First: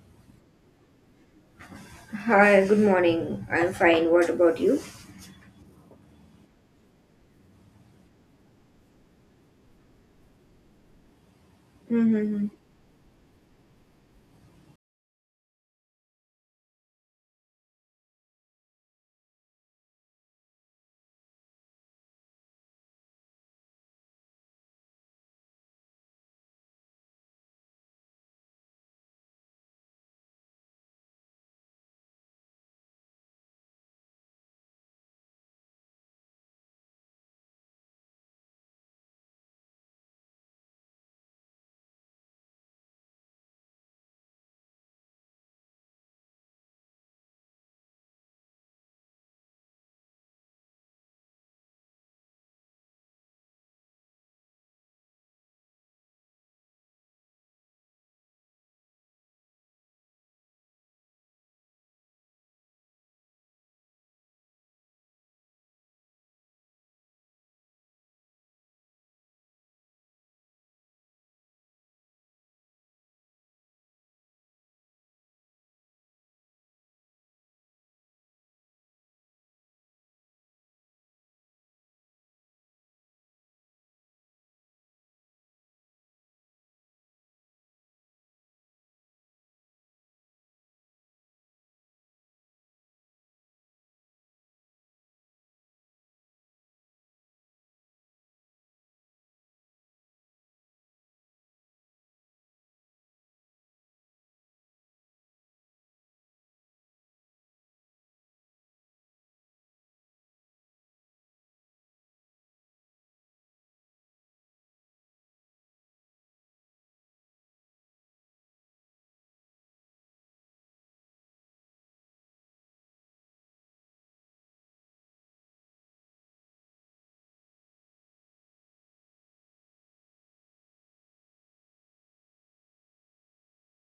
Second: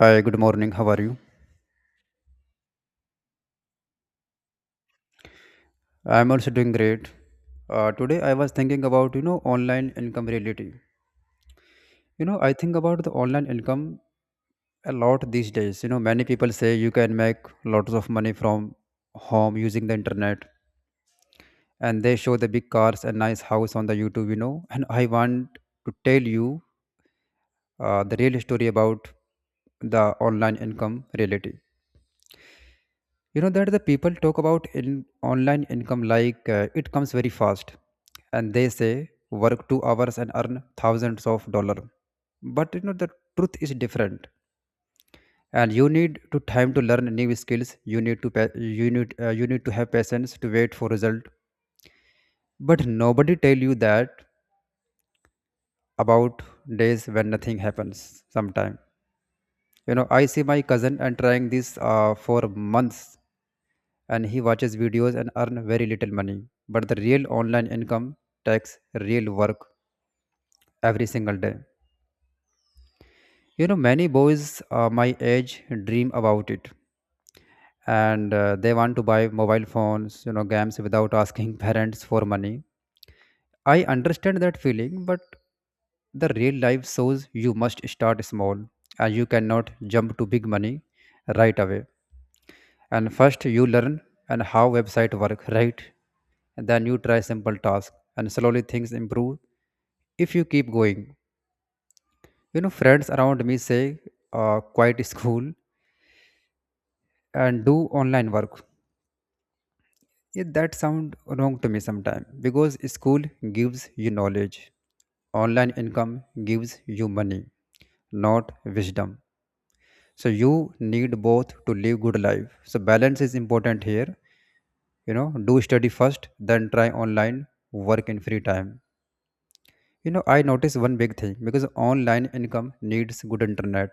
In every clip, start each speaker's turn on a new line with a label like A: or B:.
A: Hi, good morning. How are you?
B: Hi, good morning. I'm fine. What about you?
A: I'm also doing great. Today I was thinking about online income reality.
B: Mm-hmm.
A: I think about the online income a lot these days. Many people say you can make lots of money from home using the internet, and they show the big cars and nice house on the YouTube. And I want to tell you the real story about the online income reality. You know that the people talk about in online income like it comes very fast. And they say work 2 hours and earn thousands of dollar, but the truth is different. And you need to time to learn new skills. You need to pa- you need to have patience to wait for result. But nobody tell you that about days when nothing happens sometime. I see my cousin and trying this for months, and he watches videos and earn very little money. But the real online income takes real work every single day. Many boys my age dream about it, and they want to buy mobile phones, games without asking parents for money. I understand that feeling, but the real life shows you must start small, and you cannot jump to big money right away. And first you learn and how website work, right? Then you try simple task and slowly things improve if you keep going. Friends around me say, quit school and do online work. Yeah, that sound wrong to me sometimes because school gives you knowledge. Online income gives you money, not wisdom. So you need both to live good life. So balance is important here. Do study first, then try online work in free time. I noticed one big thing because online income needs good internet.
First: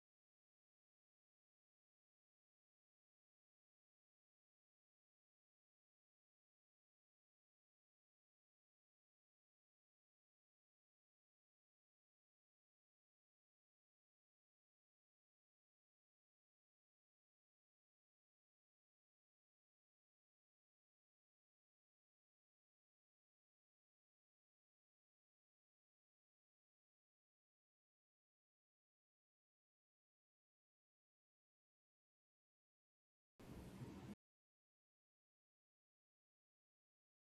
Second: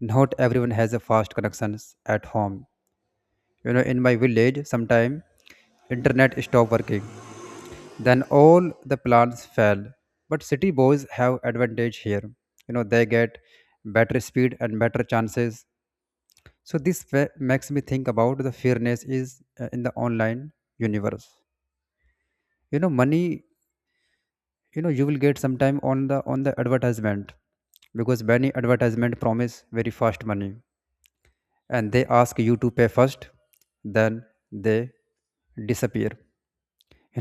A: Not everyone has a fast connections at home. In my village, sometime internet stopped working. Then all the plans fell. But city boys have advantage here. They get better speed and better chances. So this makes me think about the fairness is in the online universe. Money, you will get sometime on the advertisement, because many advertisement promise very fast money and they ask you to pay first, then they disappear. you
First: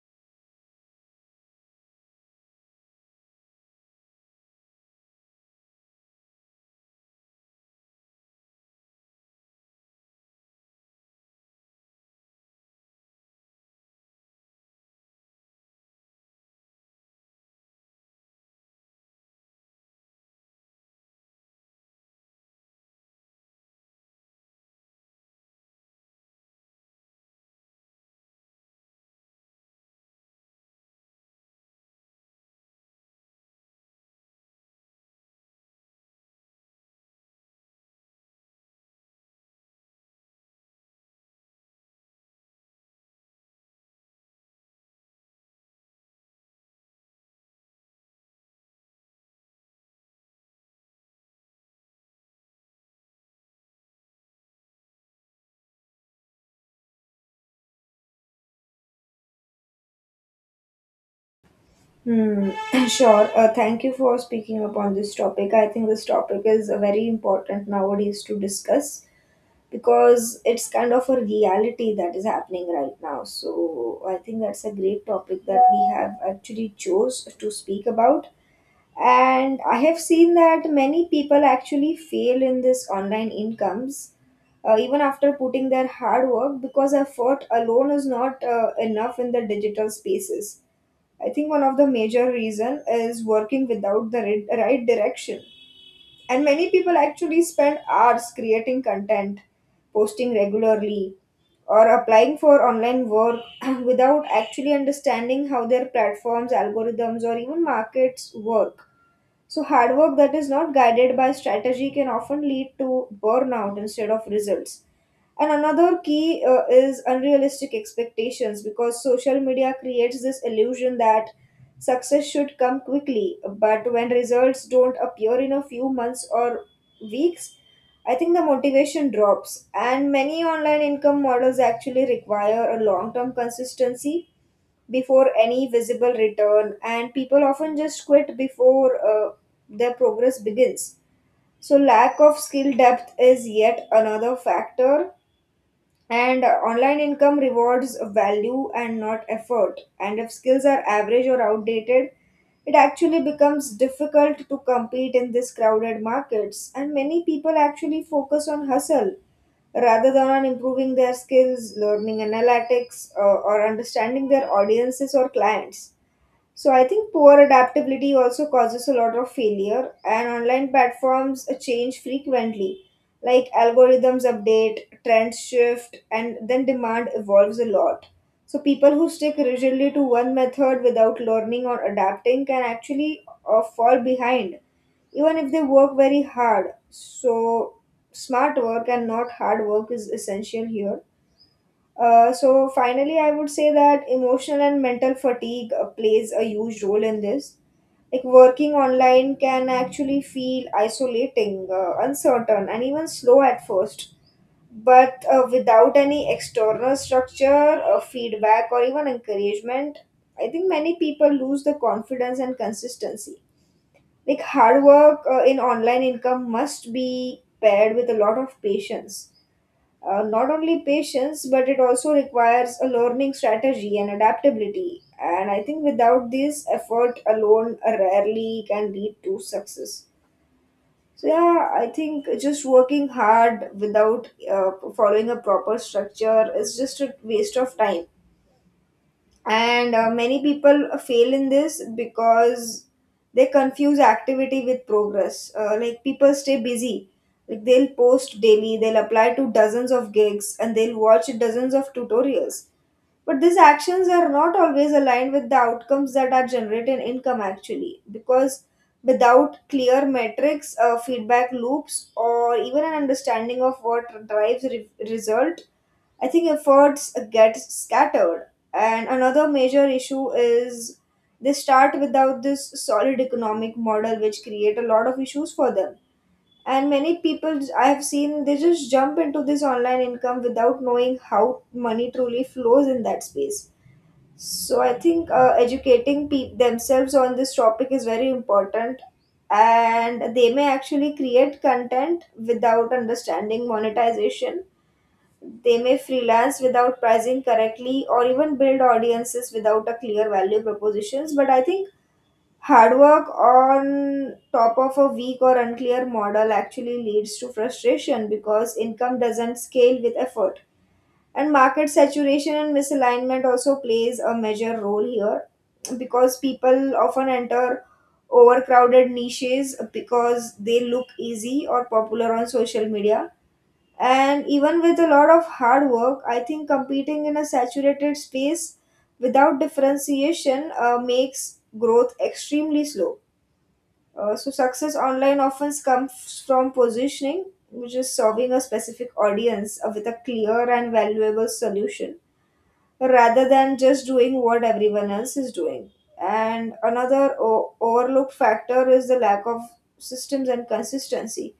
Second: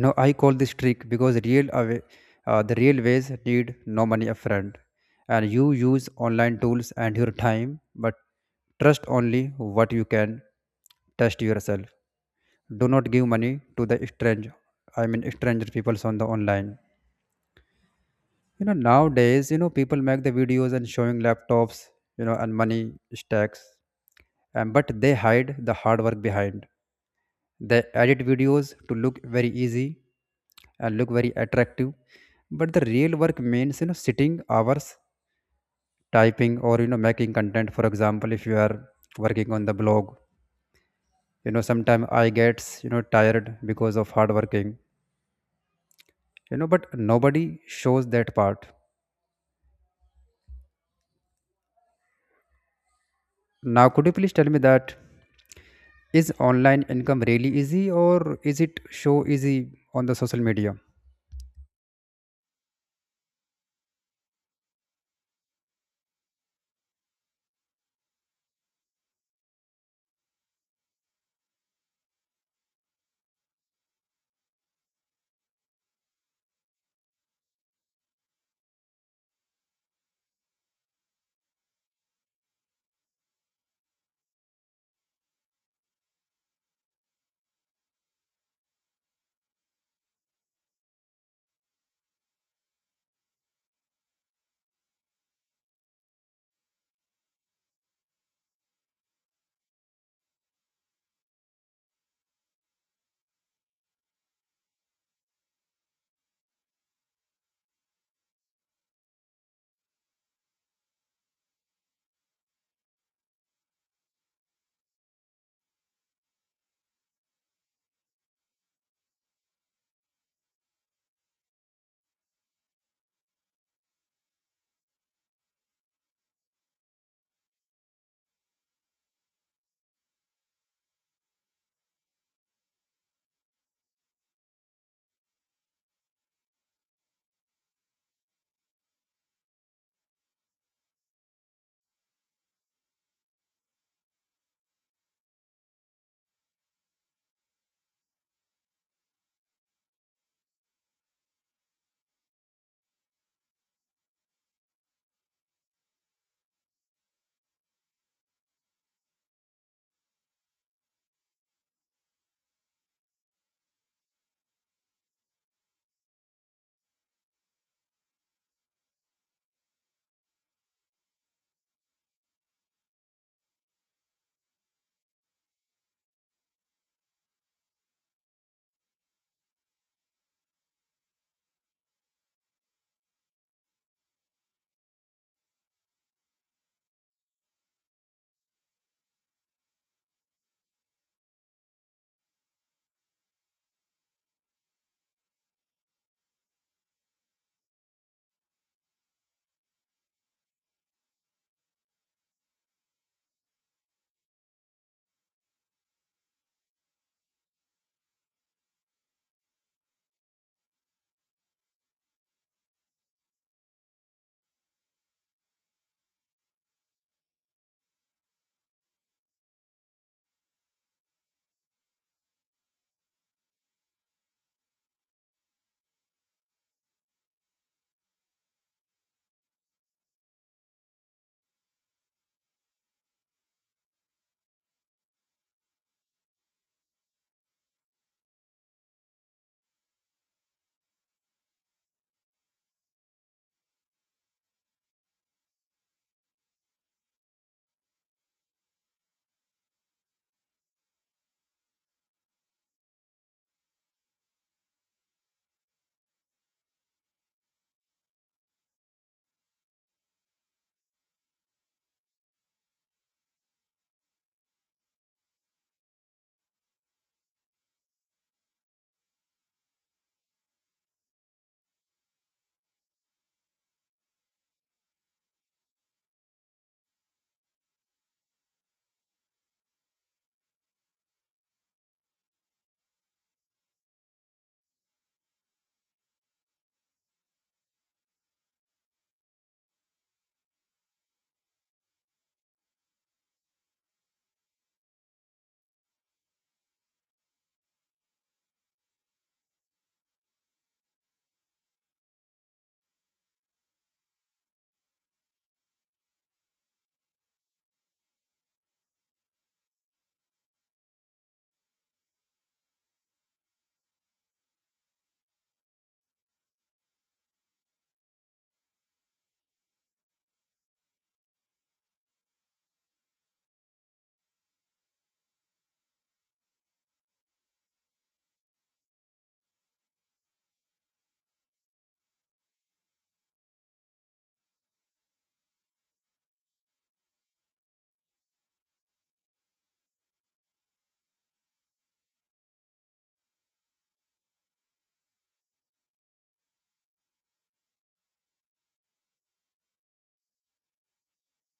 A: know I call this trick because the real ways need no money upfront. And you use online tools and your time, but trust only what you can test yourself. Do not give money to the strange, I mean stranger peoples on the online. Nowadays, people make the videos and showing laptops, and money stacks, and but they hide the hard work behind. They edit videos to look very easy and look very attractive, but the real work means sitting hours typing or making content. For example, if you are working on the blog, sometimes I gets tired because of hard working, but nobody shows that part. Now, could you please tell me that? Is online income really easy or is it show easy on the social media?
B: Hmm. Sure. Thank you for speaking upon this topic. I think this topic is very important nowadays to discuss because it's kind of a reality that is happening right now. So I think that's a great topic that we have actually chose to speak about. And I have seen that many people actually fail in this online incomes, even after putting their hard work, because effort alone is not enough in the digital spaces. I think one of the major reason is working without the right direction, and many people actually spend hours creating content, posting regularly, or applying for online work without actually understanding how their platforms algorithms or even markets work. So, hard work that is not guided by strategy can often lead to burnout instead of results. And another key is unrealistic expectations, because social media creates this illusion that success should come quickly. But when results don't appear in a few months or weeks, I think the motivation drops. And many online income models actually require a long term consistency before any visible return, and people often just quit before their progress begins. So, lack of skill depth is yet another factor, and online income rewards value and not effort. And if skills are average or outdated, it actually becomes difficult to compete in these crowded markets. And many people actually focus on hustle rather than on improving their skills, learning analytics, or understanding their audiences or clients. So I think poor adaptability also causes a lot of failure, and online platforms change frequently. Like algorithms update, trends shift, and then demand evolves a lot. So people who stick rigidly to one method without learning or adapting can actually fall behind, even if they work very hard. So smart work and not hard work is essential here. So finally, I would say that emotional and mental fatigue plays a huge role in this. Like working online can actually feel isolating, uncertain, and even slow at first. But without any external structure, feedback, or even encouragement, I think many people lose the confidence and consistency. Like hard work in online income must be paired with a lot of patience, not only patience, but it also requires a learning strategy and adaptability. And I think without this, effort alone rarely can lead to success. So yeah, I think just working hard without following a proper structure is just a waste of time, and many people fail in this because they confuse activity with progress. Like people stay busy, like they'll post daily, they'll apply to dozens of gigs, and they'll watch dozens of tutorials, but these actions are not always aligned with the outcomes that are generating income actually. Because without clear metrics, feedback loops, or even an understanding of what drives result, I think efforts get scattered. And another major issue is they start without this solid economic model, which create a lot of issues for them. And many people I have seen, they just jump into this online income without knowing how money truly flows in that space. So I think educating themselves on this topic is very important, and they may actually create content without understanding monetization. They may freelance without pricing correctly, or even build audiences without a clear value propositions. But I think hard work on top of a weak or unclear model actually leads to frustration because income doesn't scale with effort. And market saturation and misalignment also plays a major role here, because people often enter overcrowded niches because they look easy or popular on social media, and even with a lot of hard work, I think competing in a saturated space without differentiation makes growth extremely slow. So, success online often comes from positioning, which is serving a specific audience with a clear and valuable solution rather than just doing what everyone else is doing. And another overlooked factor is the lack of systems and consistency.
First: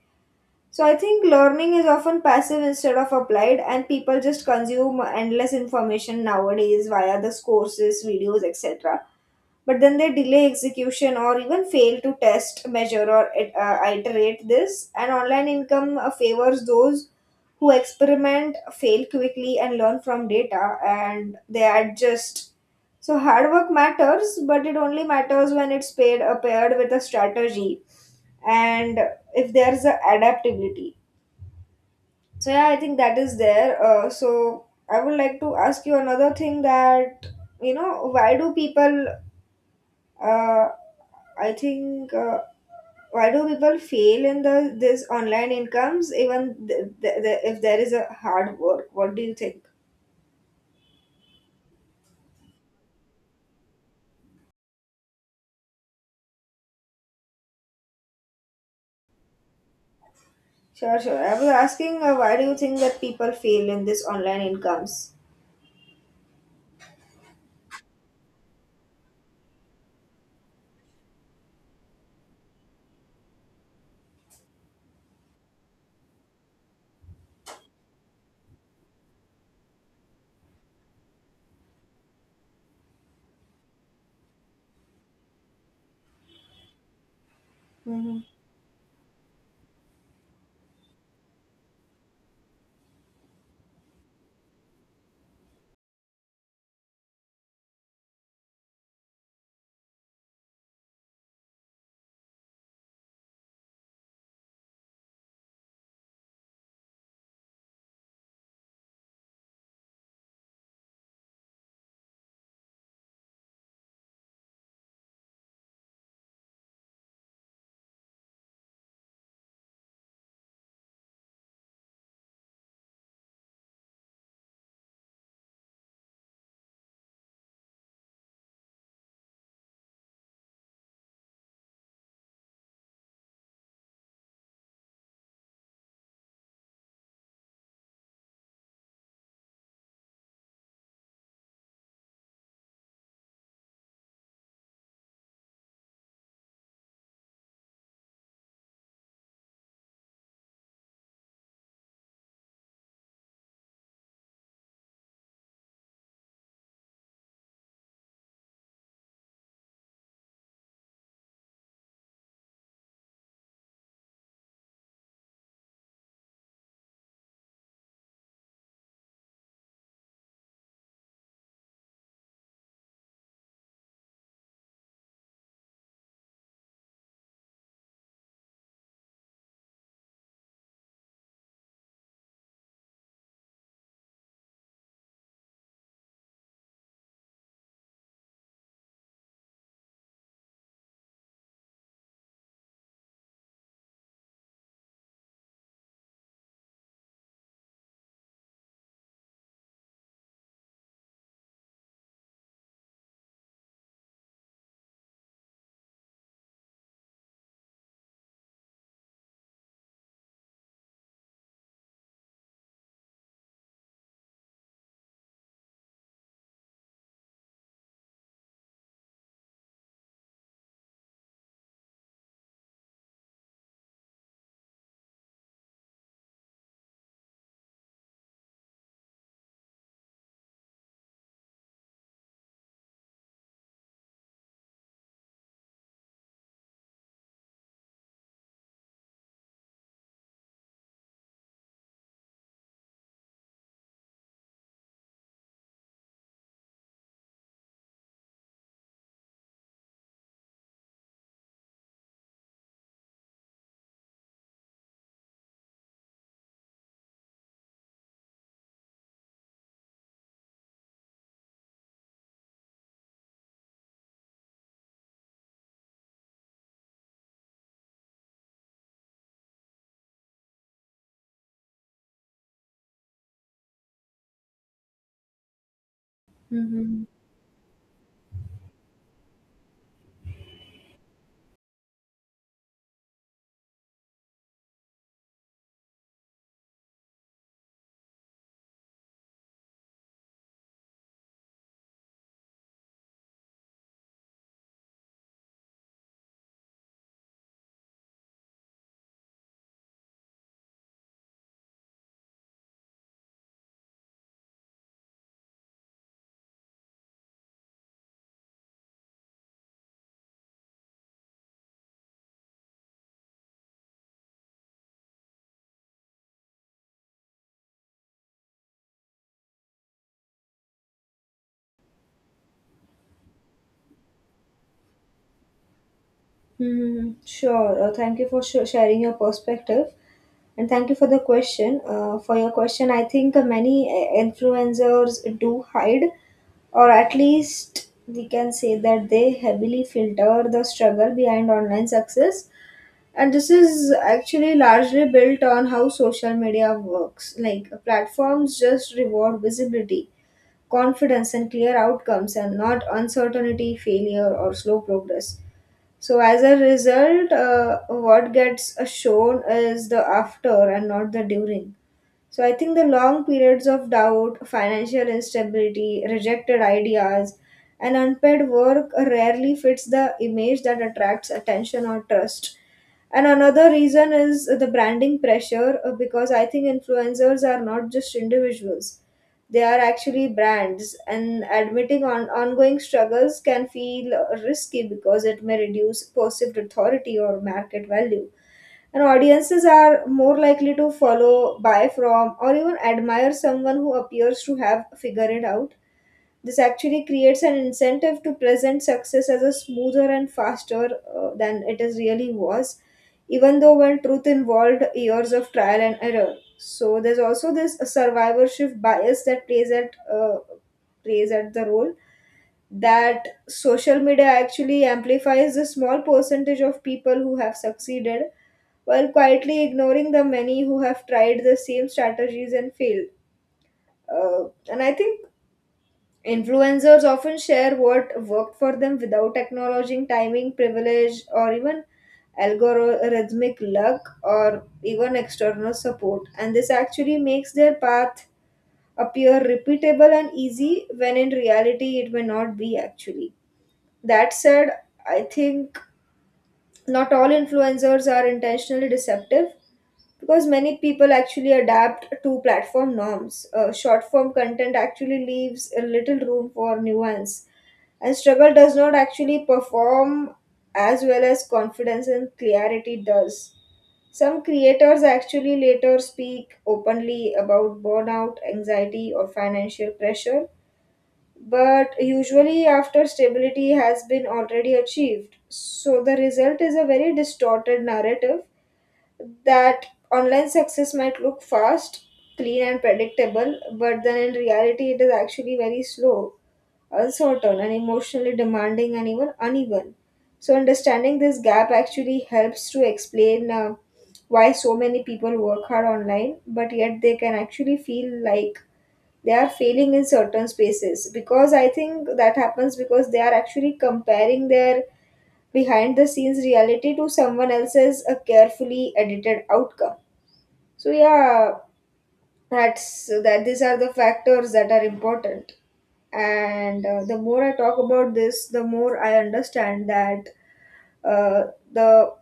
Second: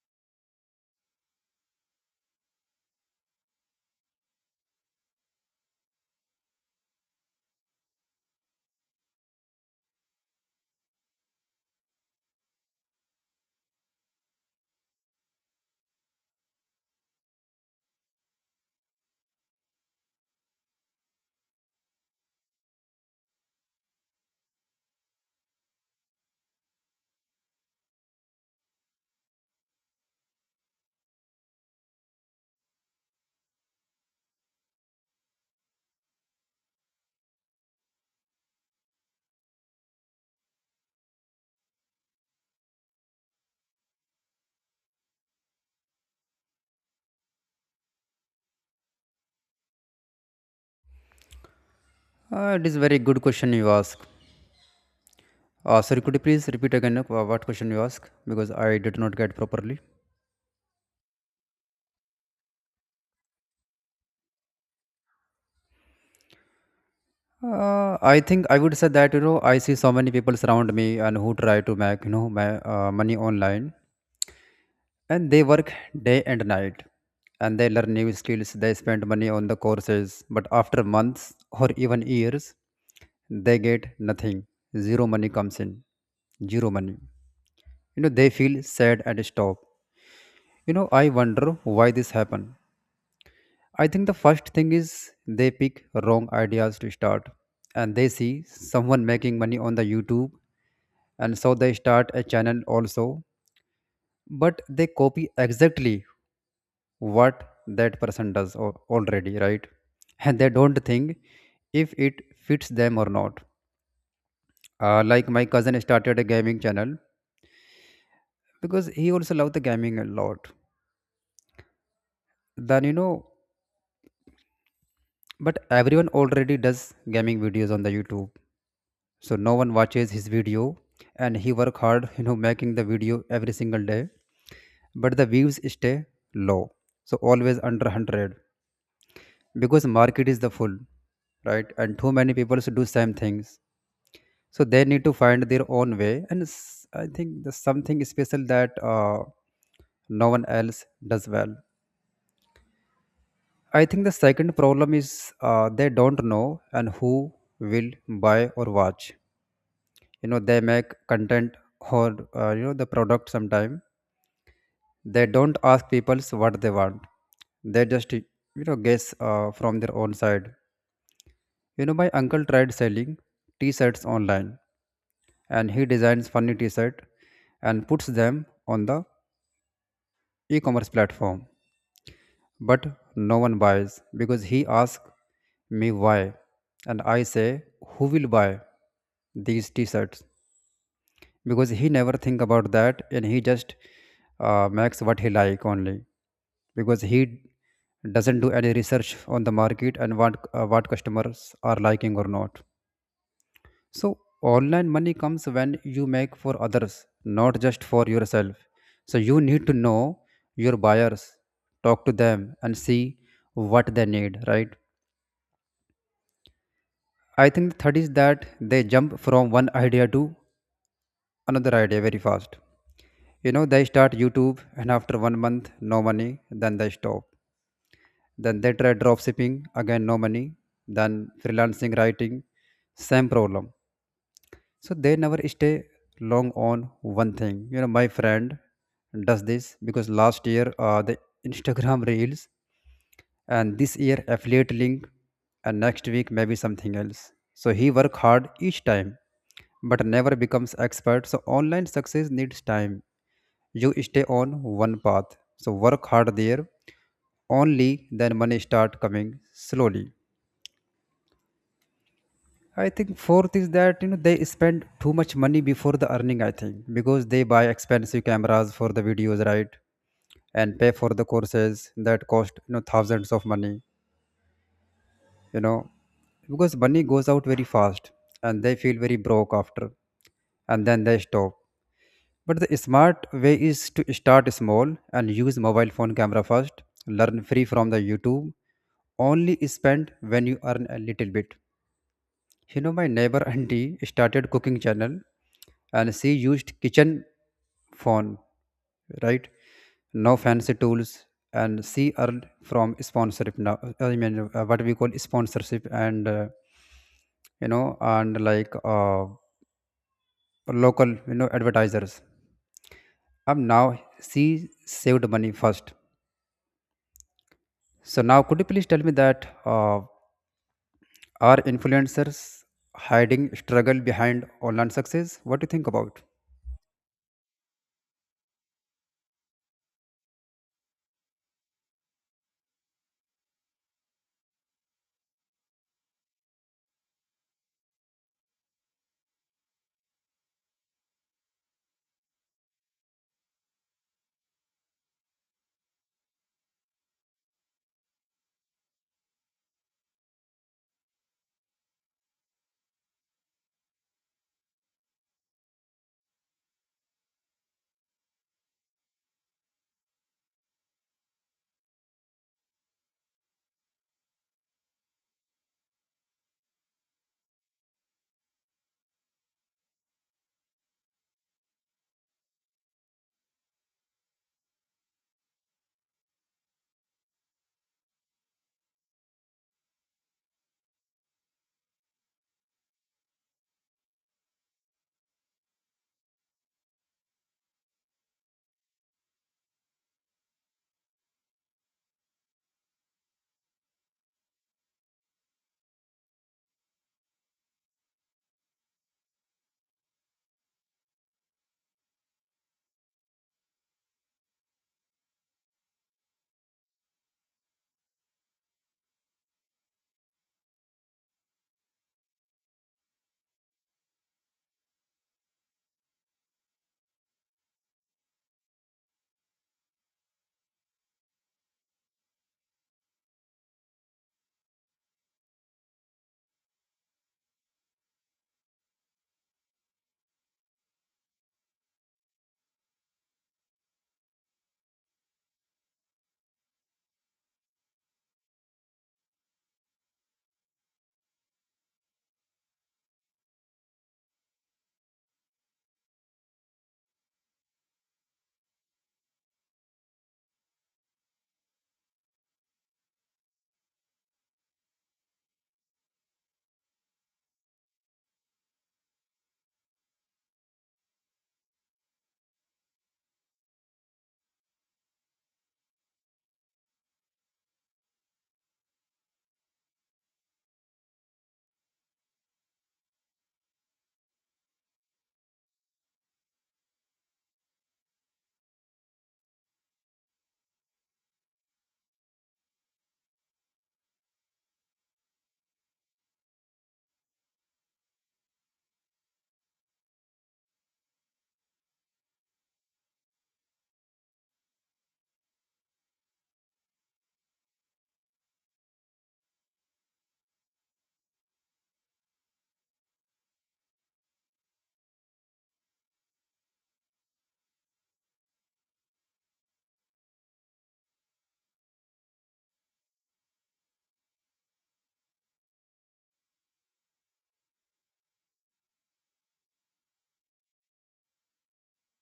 B: So I think learning is often passive instead of applied, and people just consume endless information nowadays via the courses, videos, etc. But then they delay execution or even fail to test, measure, or iterate this. And online income favors those who experiment, fail quickly, and learn from data, and they adjust. So hard work matters, but it only matters when it's paid, paired with a strategy, and if there's a adaptability. So yeah, I think that is there. So I would like to ask you another thing that you know, why do people uh, I think why do people fail in the this online incomes, even if there is a hard work? What do you think?
A: It is very good question you ask. Sorry, could you please repeat again what question you ask because I did not get properly.
B: Sure, sure. I was asking why do you think that people fail in this online incomes?
A: I think I would say that I see so many people around me and who try to make my money online, and they work day and night, and they learn new skills. They spend money on the courses, but after months or even years, they get nothing. Zero money comes in. Zero money. They feel sad and stop. I wonder why this happened. I think the first thing is they pick wrong ideas to start. And they see someone making money on the YouTube, and so they start a channel also. But they copy exactly what that person does already, right? And they don't think if it fits them or not. Like my cousin started a gaming channel because he also loved the gaming a lot. Then you know But everyone already does gaming videos on the YouTube. So no one watches his video, and he work hard, making the video every single day. But the views stay low. So always under 100, because market is the full, right? And too many people do same things. So they need to find their own way. And I think there's something special that no one else does well. I think the second problem is they don't know and who will buy or watch. They make content or the product sometime. They don't ask people what they want. They just guess from their own side. My uncle tried selling t-shirts online, and he designs funny t-shirt and puts them on the e-commerce platform, but no one buys. Because he asks me why, and I say, who will buy these t-shirts? Because he never think about that, and he just makes what he like only, because he doesn't do any research on the market and what customers are liking or not. So online money comes when you make for others, not just for yourself. So you need to know your buyers, talk to them, and see what they need, right? I think the third is that they jump from one idea to another idea very fast. They start YouTube, and after 1 month, no money, then they stop. Then they try drop shipping, again no money, then freelancing writing, same problem. So they never stay long on one thing. My friend does this because last year the Instagram reels, and this year affiliate link, and next week maybe something else. So he work hard each time but never becomes expert. So online success needs time, you stay on one path. So work hard there. Only then money start coming slowly. I think fourth is that they spend too much money before the earning. I think because they buy expensive cameras for the videos, right? And pay for the courses that cost thousands of money. You know because money
B: Mm-hmm.
A: goes out very fast, and they feel very broke after, and then they stop. But the smart way is to start small and use mobile phone camera first, learn free from the YouTube, only spend when you earn a little bit. My neighbor auntie started cooking channel, and she used kitchen phone, right? No fancy tools, and she earned from sponsorship now. I mean, what we call sponsorship and, and like local, advertisers. Now she saved money first. So now, could you please tell me that are influencers hiding struggle behind online success? What do you think about?
B: Hmm. Sure. Thank you for sharing your perspective, and thank you for the question. For your question, I think many influencers do hide, or at least we can say that they heavily filter the struggle behind online success. And this is actually largely built on how social media works. Like platforms just reward visibility, confidence, and clear outcomes, and not uncertainty, failure, or slow progress. So as a result, what gets shown is the after and not the during. So I think the long periods of doubt, financial instability, rejected ideas, and unpaid work rarely fits the image that attracts attention or trust. And another reason is the branding pressure, because I think influencers are not just individuals. They are actually brands, and admitting ongoing struggles can feel risky because it may reduce perceived authority or market value. And audiences are more likely to follow, buy from, or even admire someone who appears to have figured it out. This actually creates an incentive to present success as a smoother and faster than it is really was, even though when truth involved years of trial and error. So there's also this survivorship bias that plays at the role, that social media actually amplifies the small percentage of people who have succeeded while quietly ignoring the many who have tried the same strategies and failed. And I think influencers often share what worked for them without acknowledging timing, privilege, or even algorithmic luck or even external support. And this actually makes their path appear repeatable and easy when in reality it may not be actually. That said, I think not all influencers are intentionally deceptive, because many people actually adapt to platform norms. Short form content actually leaves a little room for nuance, and struggle does not actually perform as well as confidence and clarity does. Some creators actually later speak openly about burnout, anxiety, or financial pressure, but usually after stability has been already achieved. So the result is a very distorted narrative, that online success might look fast, clean, and predictable, but then in reality, it is actually very slow, uncertain, and emotionally demanding, and even uneven. So, understanding this gap actually helps to explain why so many people work hard online, but yet they can actually feel like they are failing in certain spaces. Because I think that happens because they are actually comparing their behind the scenes reality to someone else's a carefully edited outcome. So, yeah, that's that these are the factors that are important, and the more I talk about this the more I understand that uh, the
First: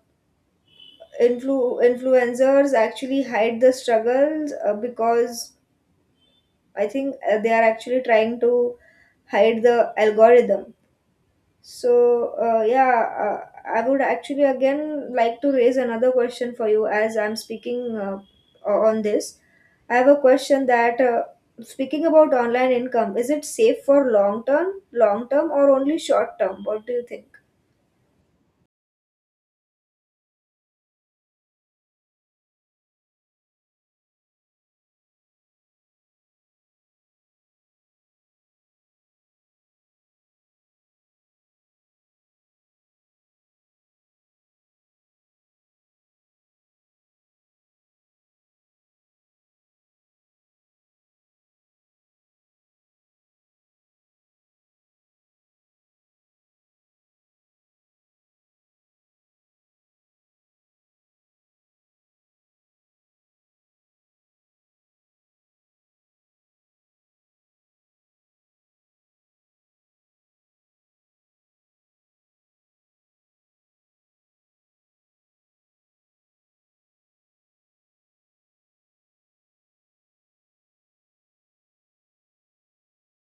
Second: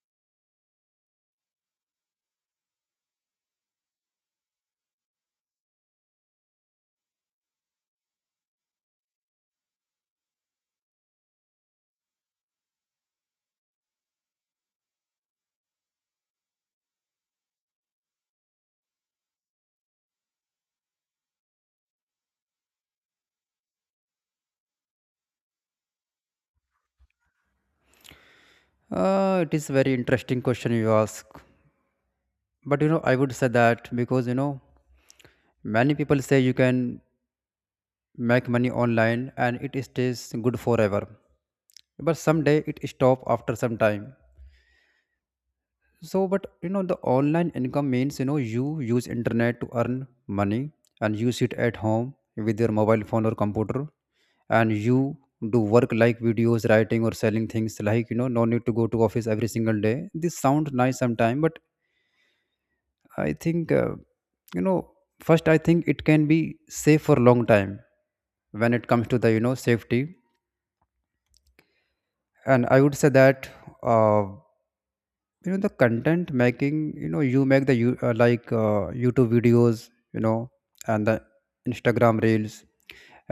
B: influencers actually hide the struggles, because I think they are actually trying to hide the algorithm. So, yeah, I would actually again like to raise another question for you as I'm speaking on this. I have a question that speaking about online income, is it safe for long term, or only short term? What do you think?
A: It is very interesting question you ask. But I would say that because many people say you can make money online and it stays good forever. But someday it stop after some time. So but the online income means you use internet to earn money. And you sit at home with your mobile phone or computer, and you do work like videos writing or selling things, like no need to go to office every single day. This sounds nice sometime, but I think you know first I think it can be safe for long time when it comes to the safety. And I would say that uh, the content making, you make the you like YouTube videos, you know and the Instagram reels,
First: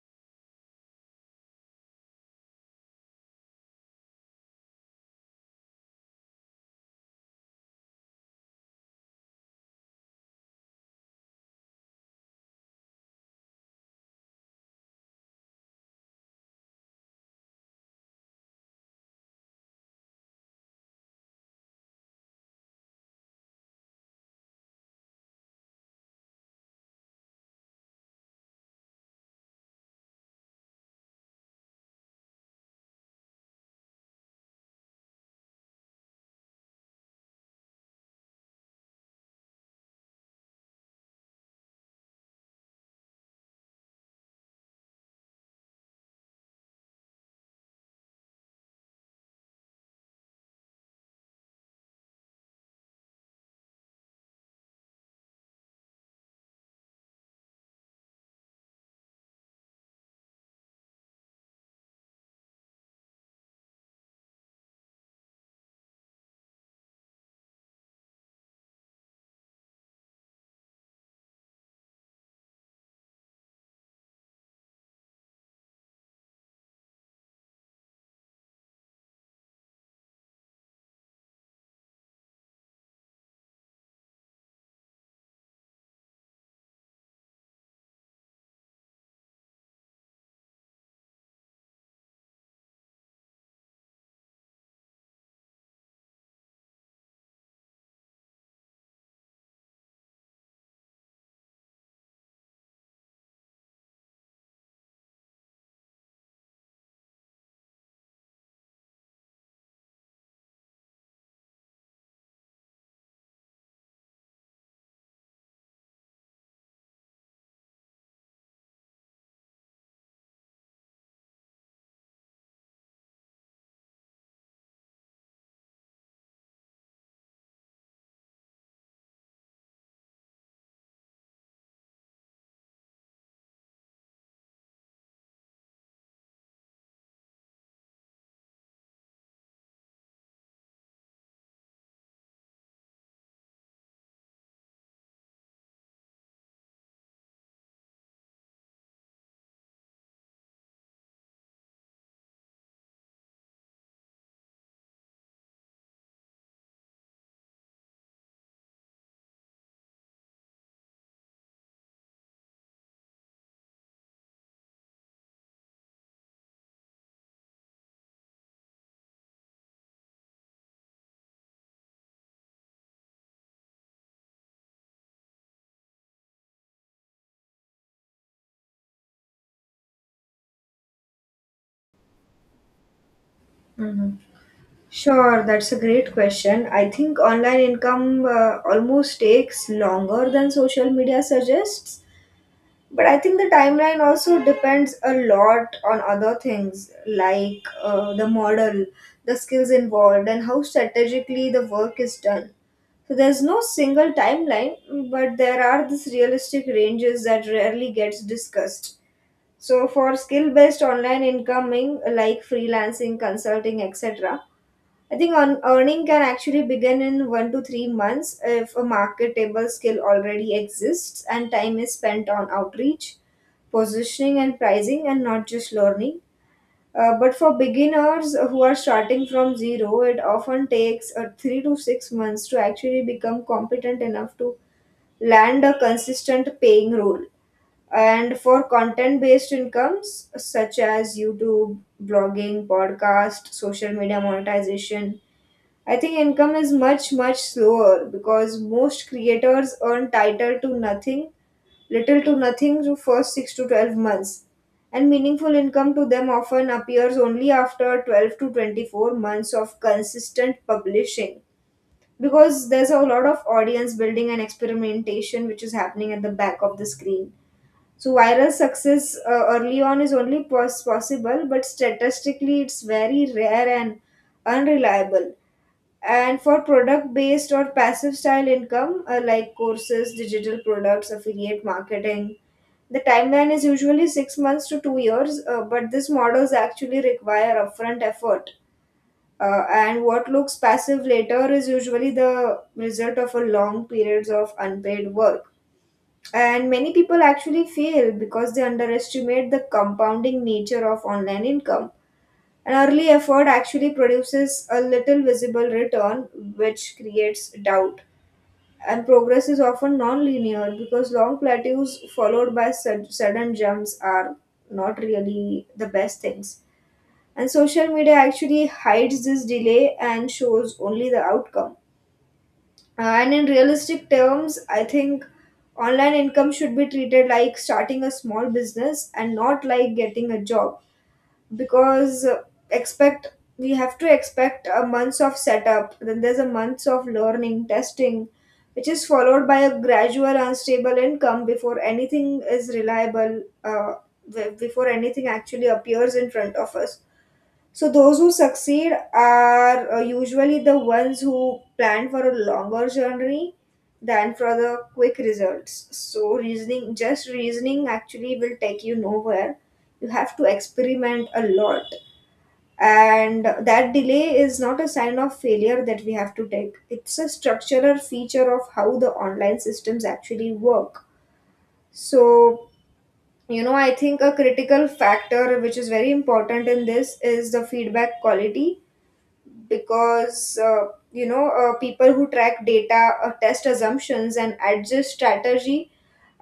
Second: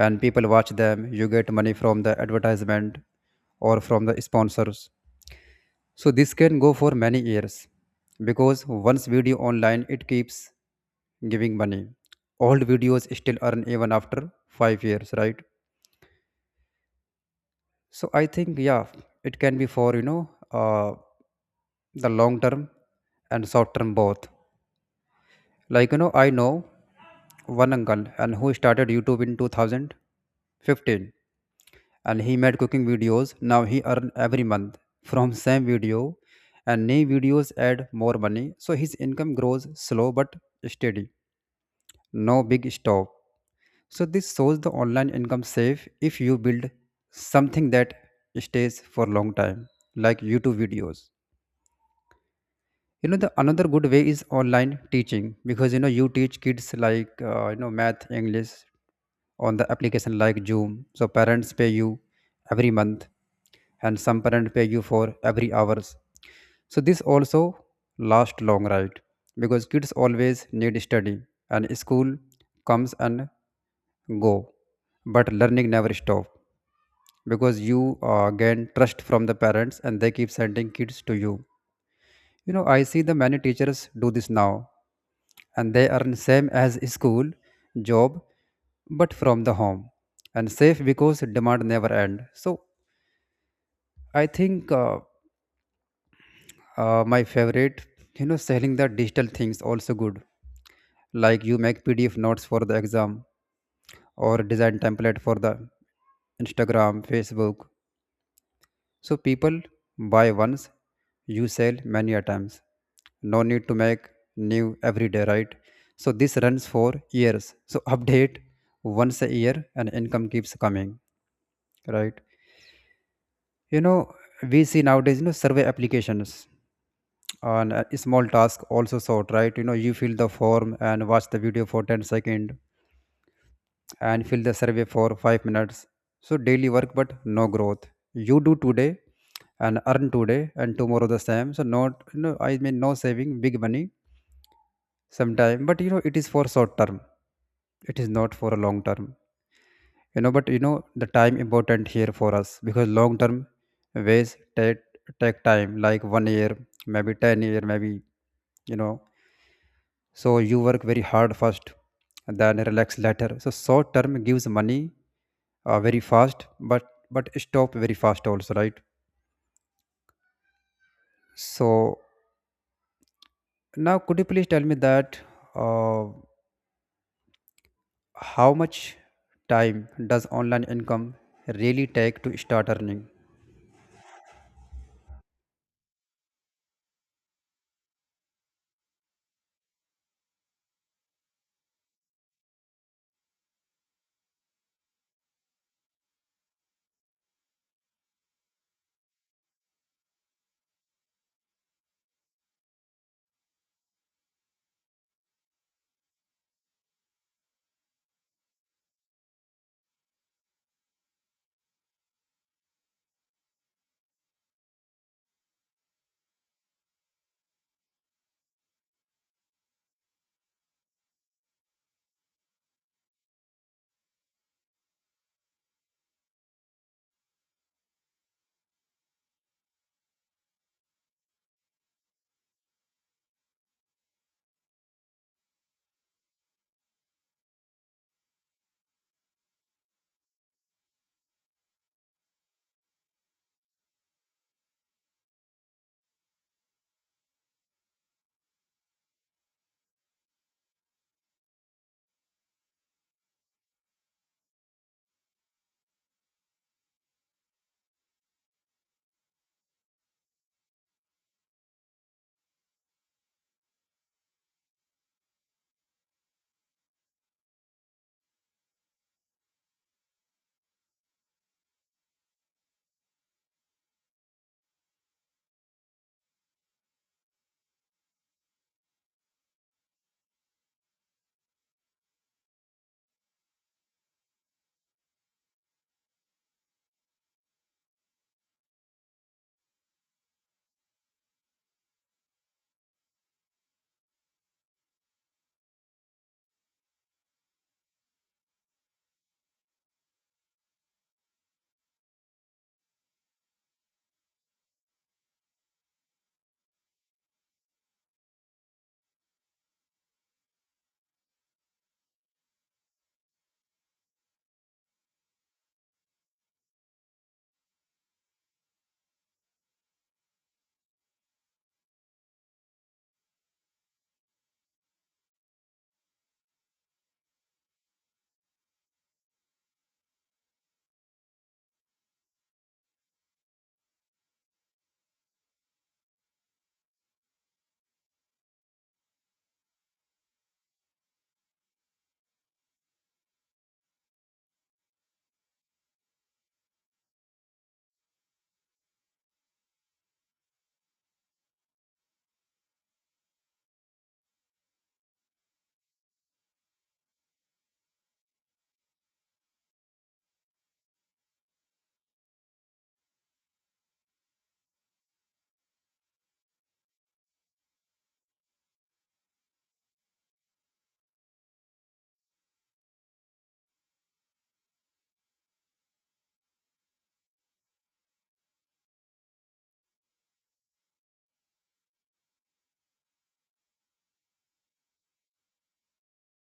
A: and people watch them. You get money from the advertisement or from the sponsors. So this can go for many years, because once video online it keeps giving money. Old videos still earn even after 5 years, right? So I think, yeah, it can be for uh, the long term and short term both. Like, I know one uncle and who started YouTube in 2015, and he made cooking videos. Now he earn every month from same video, and new videos add more money. So his income grows slow but steady. No big stop. So this shows the online income safe if you build something that stays for long time like YouTube videos. The another good way is online teaching because you teach kids like math english on the application like Zoom. So parents pay you every month, and some parents pay you for every hours. So this also last long, right? Because kids always need study and school comes and go, but learning never stop because you gain trust from the parents and they keep sending kids to you. I see the many teachers do this now, and they earn same as school job, but from the home, and safe because demand never end. So I think my favorite, selling the digital things also good. Like you make PDF notes for the exam or design template for the Instagram, Facebook. So people buy once, you sell many a times. No need to make new every day, right? So this runs for years. So update once a year and income keeps coming, right? You know, we see nowadays, survey applications on a small task also sort, right? You fill the form and watch the video for 10 seconds and fill the survey for 5 minutes. So daily work, but no growth. You do today and earn today and tomorrow the same. So not no saving big money sometime, but it is for short term, it is not for a long term. You know but you know The time important here for us because long term ways take take time like 1 year maybe, 10-year maybe, you know so you work very hard first and then relax later. So short term gives money very fast, but stop very fast also, right? So now could you please tell me that uh, how much time does online income really take to start earning?
B: Mm-hmm. Sure, that's a great question. I think online income almost takes longer than social media suggests. But I think the timeline also depends a lot on other things like the model, the skills involved, and how strategically the work is done. So there's no single timeline, but there are these realistic ranges that rarely gets discussed. So for skill-based online incoming like freelancing, consulting, etc., I think on earning can actually begin in 1 to 3 months if a marketable skill already exists and time is spent on outreach, positioning, and pricing, and not just learning. But for beginners who are starting from zero, it often takes 3 to 6 months to actually become competent enough to land a consistent paying role. And for content based incomes such as YouTube, blogging, podcast, social media monetization, I think income is much slower because most creators earn title to nothing, little to nothing to first 6 to 12 months. And meaningful income to them often appears only after 12 to 24 months of consistent publishing because there's a lot of audience building and experimentation which is happening at the back of the screen. So viral success early on is only pos- possible, but statistically, it's very rare and unreliable. And for product based or passive style income, like courses, digital products, affiliate marketing, the timeline is usually 6 months to 2 years, but these models actually require upfront effort. And what looks passive later is usually the result of a long periods of unpaid work. And many people actually fail because they underestimate the compounding nature of online income. An early effort actually produces a little visible return, which creates doubt. And progress is often non-linear because long plateaus followed by sudden jumps are not really the best things. And social media actually hides this delay and shows only the outcome. And in realistic terms, I think online income should be treated like starting a small business and not like getting a job because expect we have to expect a months of setup, then there's a months of learning testing which is followed by a gradual unstable income before anything is reliable, before anything actually appears in front of us. So those who succeed are usually the ones who plan for a longer journey than for the quick results. So reasoning, just reasoning actually will take you nowhere. You have to experiment a lot. And that delay is not a sign of failure that we have to take. It's a structural feature of how the online systems actually work. So, you know, I think a critical factor which is very important in this is the feedback quality because people who track data, test assumptions and adjust strategy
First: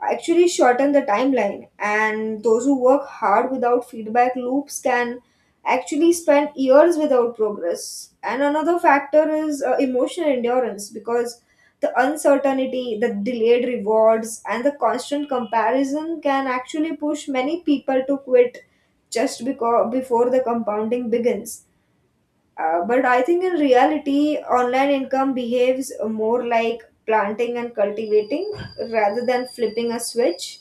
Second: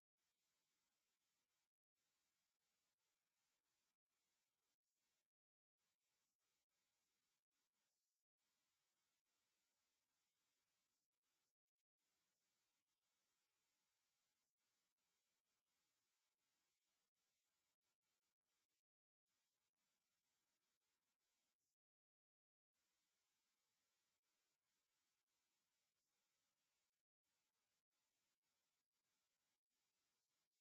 B: actually shorten the timeline, and those who work hard without feedback loops can actually spend years without progress. And another factor is emotional endurance, because the uncertainty, the delayed rewards, and the constant comparison can actually push many people to quit just because, before the compounding begins. But I think in reality, online income behaves more like planting and cultivating rather than flipping a switch.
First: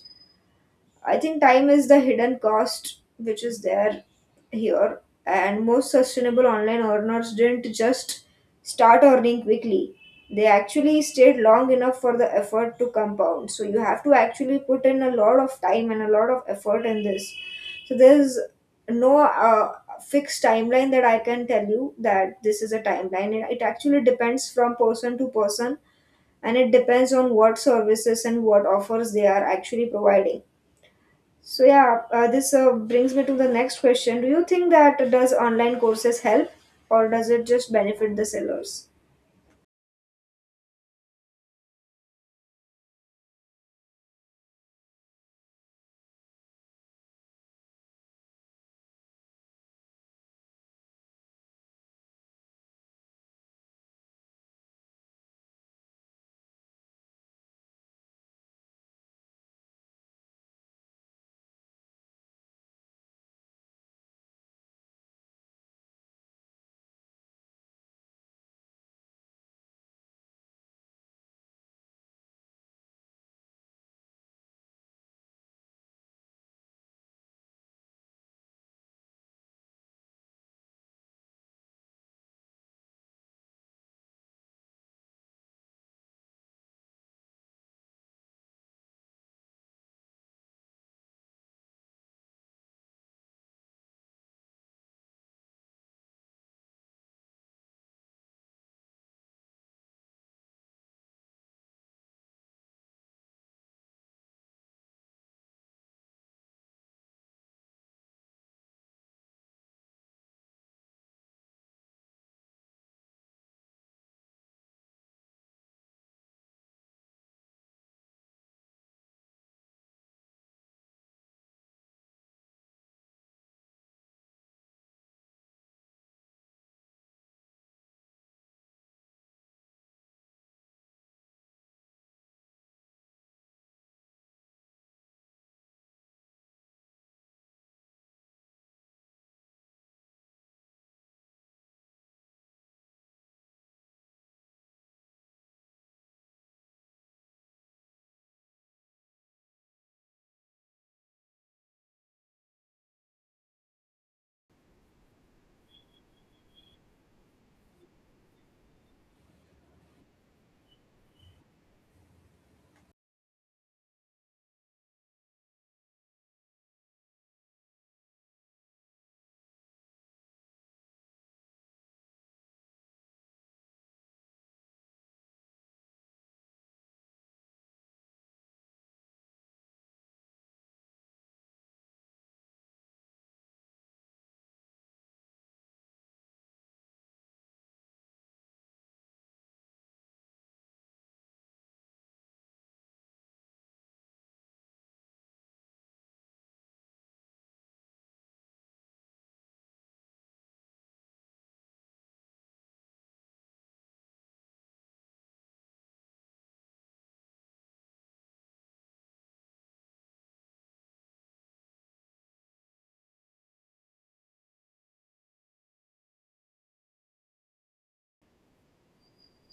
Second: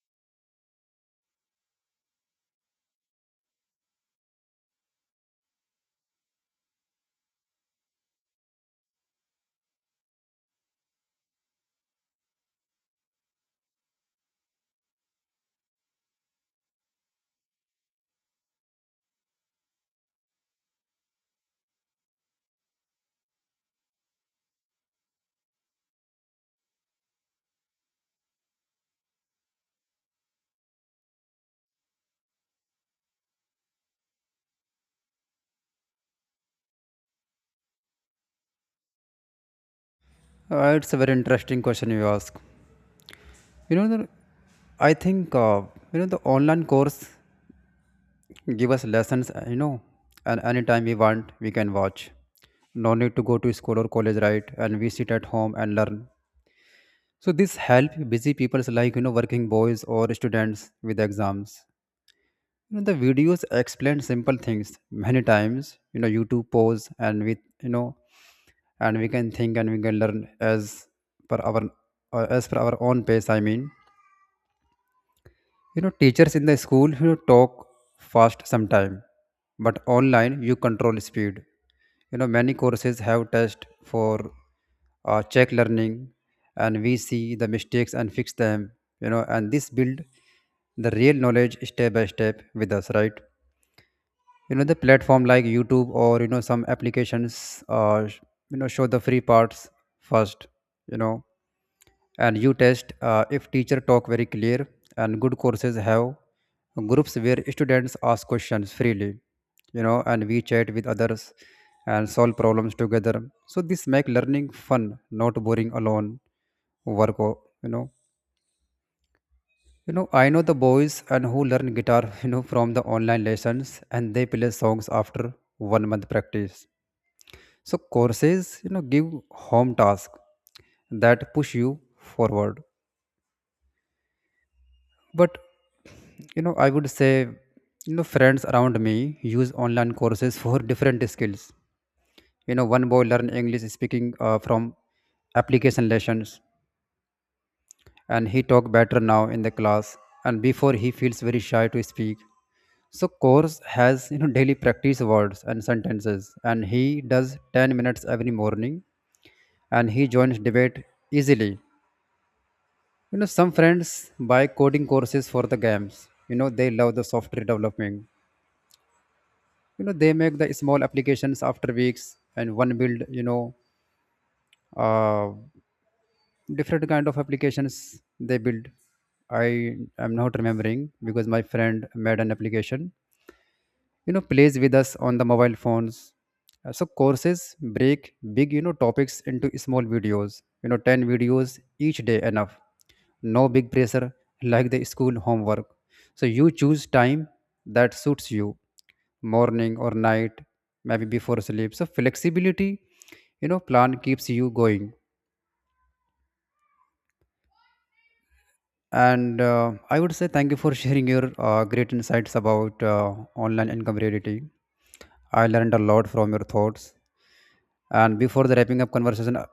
B: I think time is the hidden cost which is there here, and most sustainable online earners didn't just start earning quickly. They actually stayed long enough for the effort to compound. So you have to actually put in a lot of time and a lot of effort in this. So there's no fixed timeline that I can tell you that this is a timeline. It actually depends from person to person, and it depends on what services and what offers they are actually providing. So yeah, this brings me to the next question. Do you think that does online courses help or does it just benefit the sellers?
A: It's a very interesting question you ask. You know, the, I think the online course give us lessons. You know, and anytime we want, we can watch. No need to go to school or college, right? And we sit at home and learn. So this help busy people's like working boys or students with exams. The videos explain simple things many times. YouTube pause and with you know, and we can think and we can learn per our as per our own pace. I mean, teachers in the school talk fast sometime, but online you control speed. Many courses have test for check learning, and we see the mistakes and fix them. And this build the real knowledge step by step with us, right? The platform like YouTube or some applications uh, sh- show the free parts first, you know and you test if teacher talk very clear. And good courses have groups where students ask questions freely, and we chat with others and solve problems together. So this make learning fun, not boring alone. work o- you know I know the boys and who learn guitar, from the online lessons, and they play songs after 1 month practice. So courses, give home tasks that push you forward. But I would say, friends around me use online courses for different skills. One boy learn English speaking from application lessons, and he talk better now in the class, and before he feels very shy to speak. So course has daily practice words and sentences, and he does 10 minutes every morning, and he joins debate easily. Some friends buy coding courses for the games. They love the software development. They make the small applications after weeks, and one build, uh, different kind of applications they build. I am not remembering because my friend made an application plays with us on the mobile phones. So courses break big topics into small videos, 10 videos each day enough. No big pressure like the school homework. So you choose time that suits you, morning or night, maybe before sleep. So flexibility, plan keeps you going. And I would say thank you for sharing your great insights about online income reality. I learned a lot from your thoughts. And before the wrapping up conversation,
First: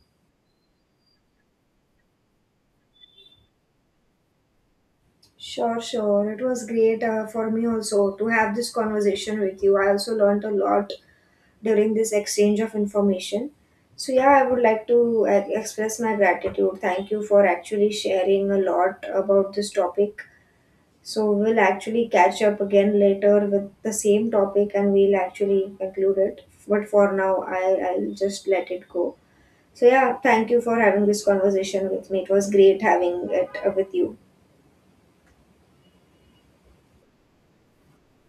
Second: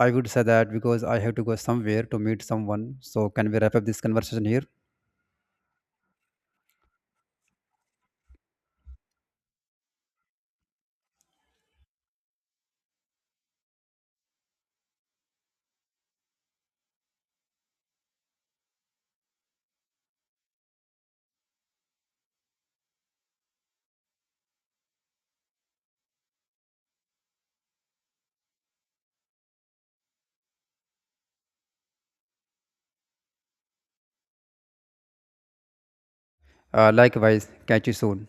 A: I would say that because I have to go somewhere to meet someone. So can we wrap up this conversation here?
B: Sure, sure. It was great for me also to have this conversation with you. I also learned a lot during this exchange of information. So yeah, I would like to express my gratitude. Thank you for actually sharing a lot about this topic. So we'll actually catch up again later with the same topic and we'll actually conclude it. But for now, I'll just let it go. So, yeah, thank you for having this conversation with me. It was great having it with you.
A: Likewise, catch you soon.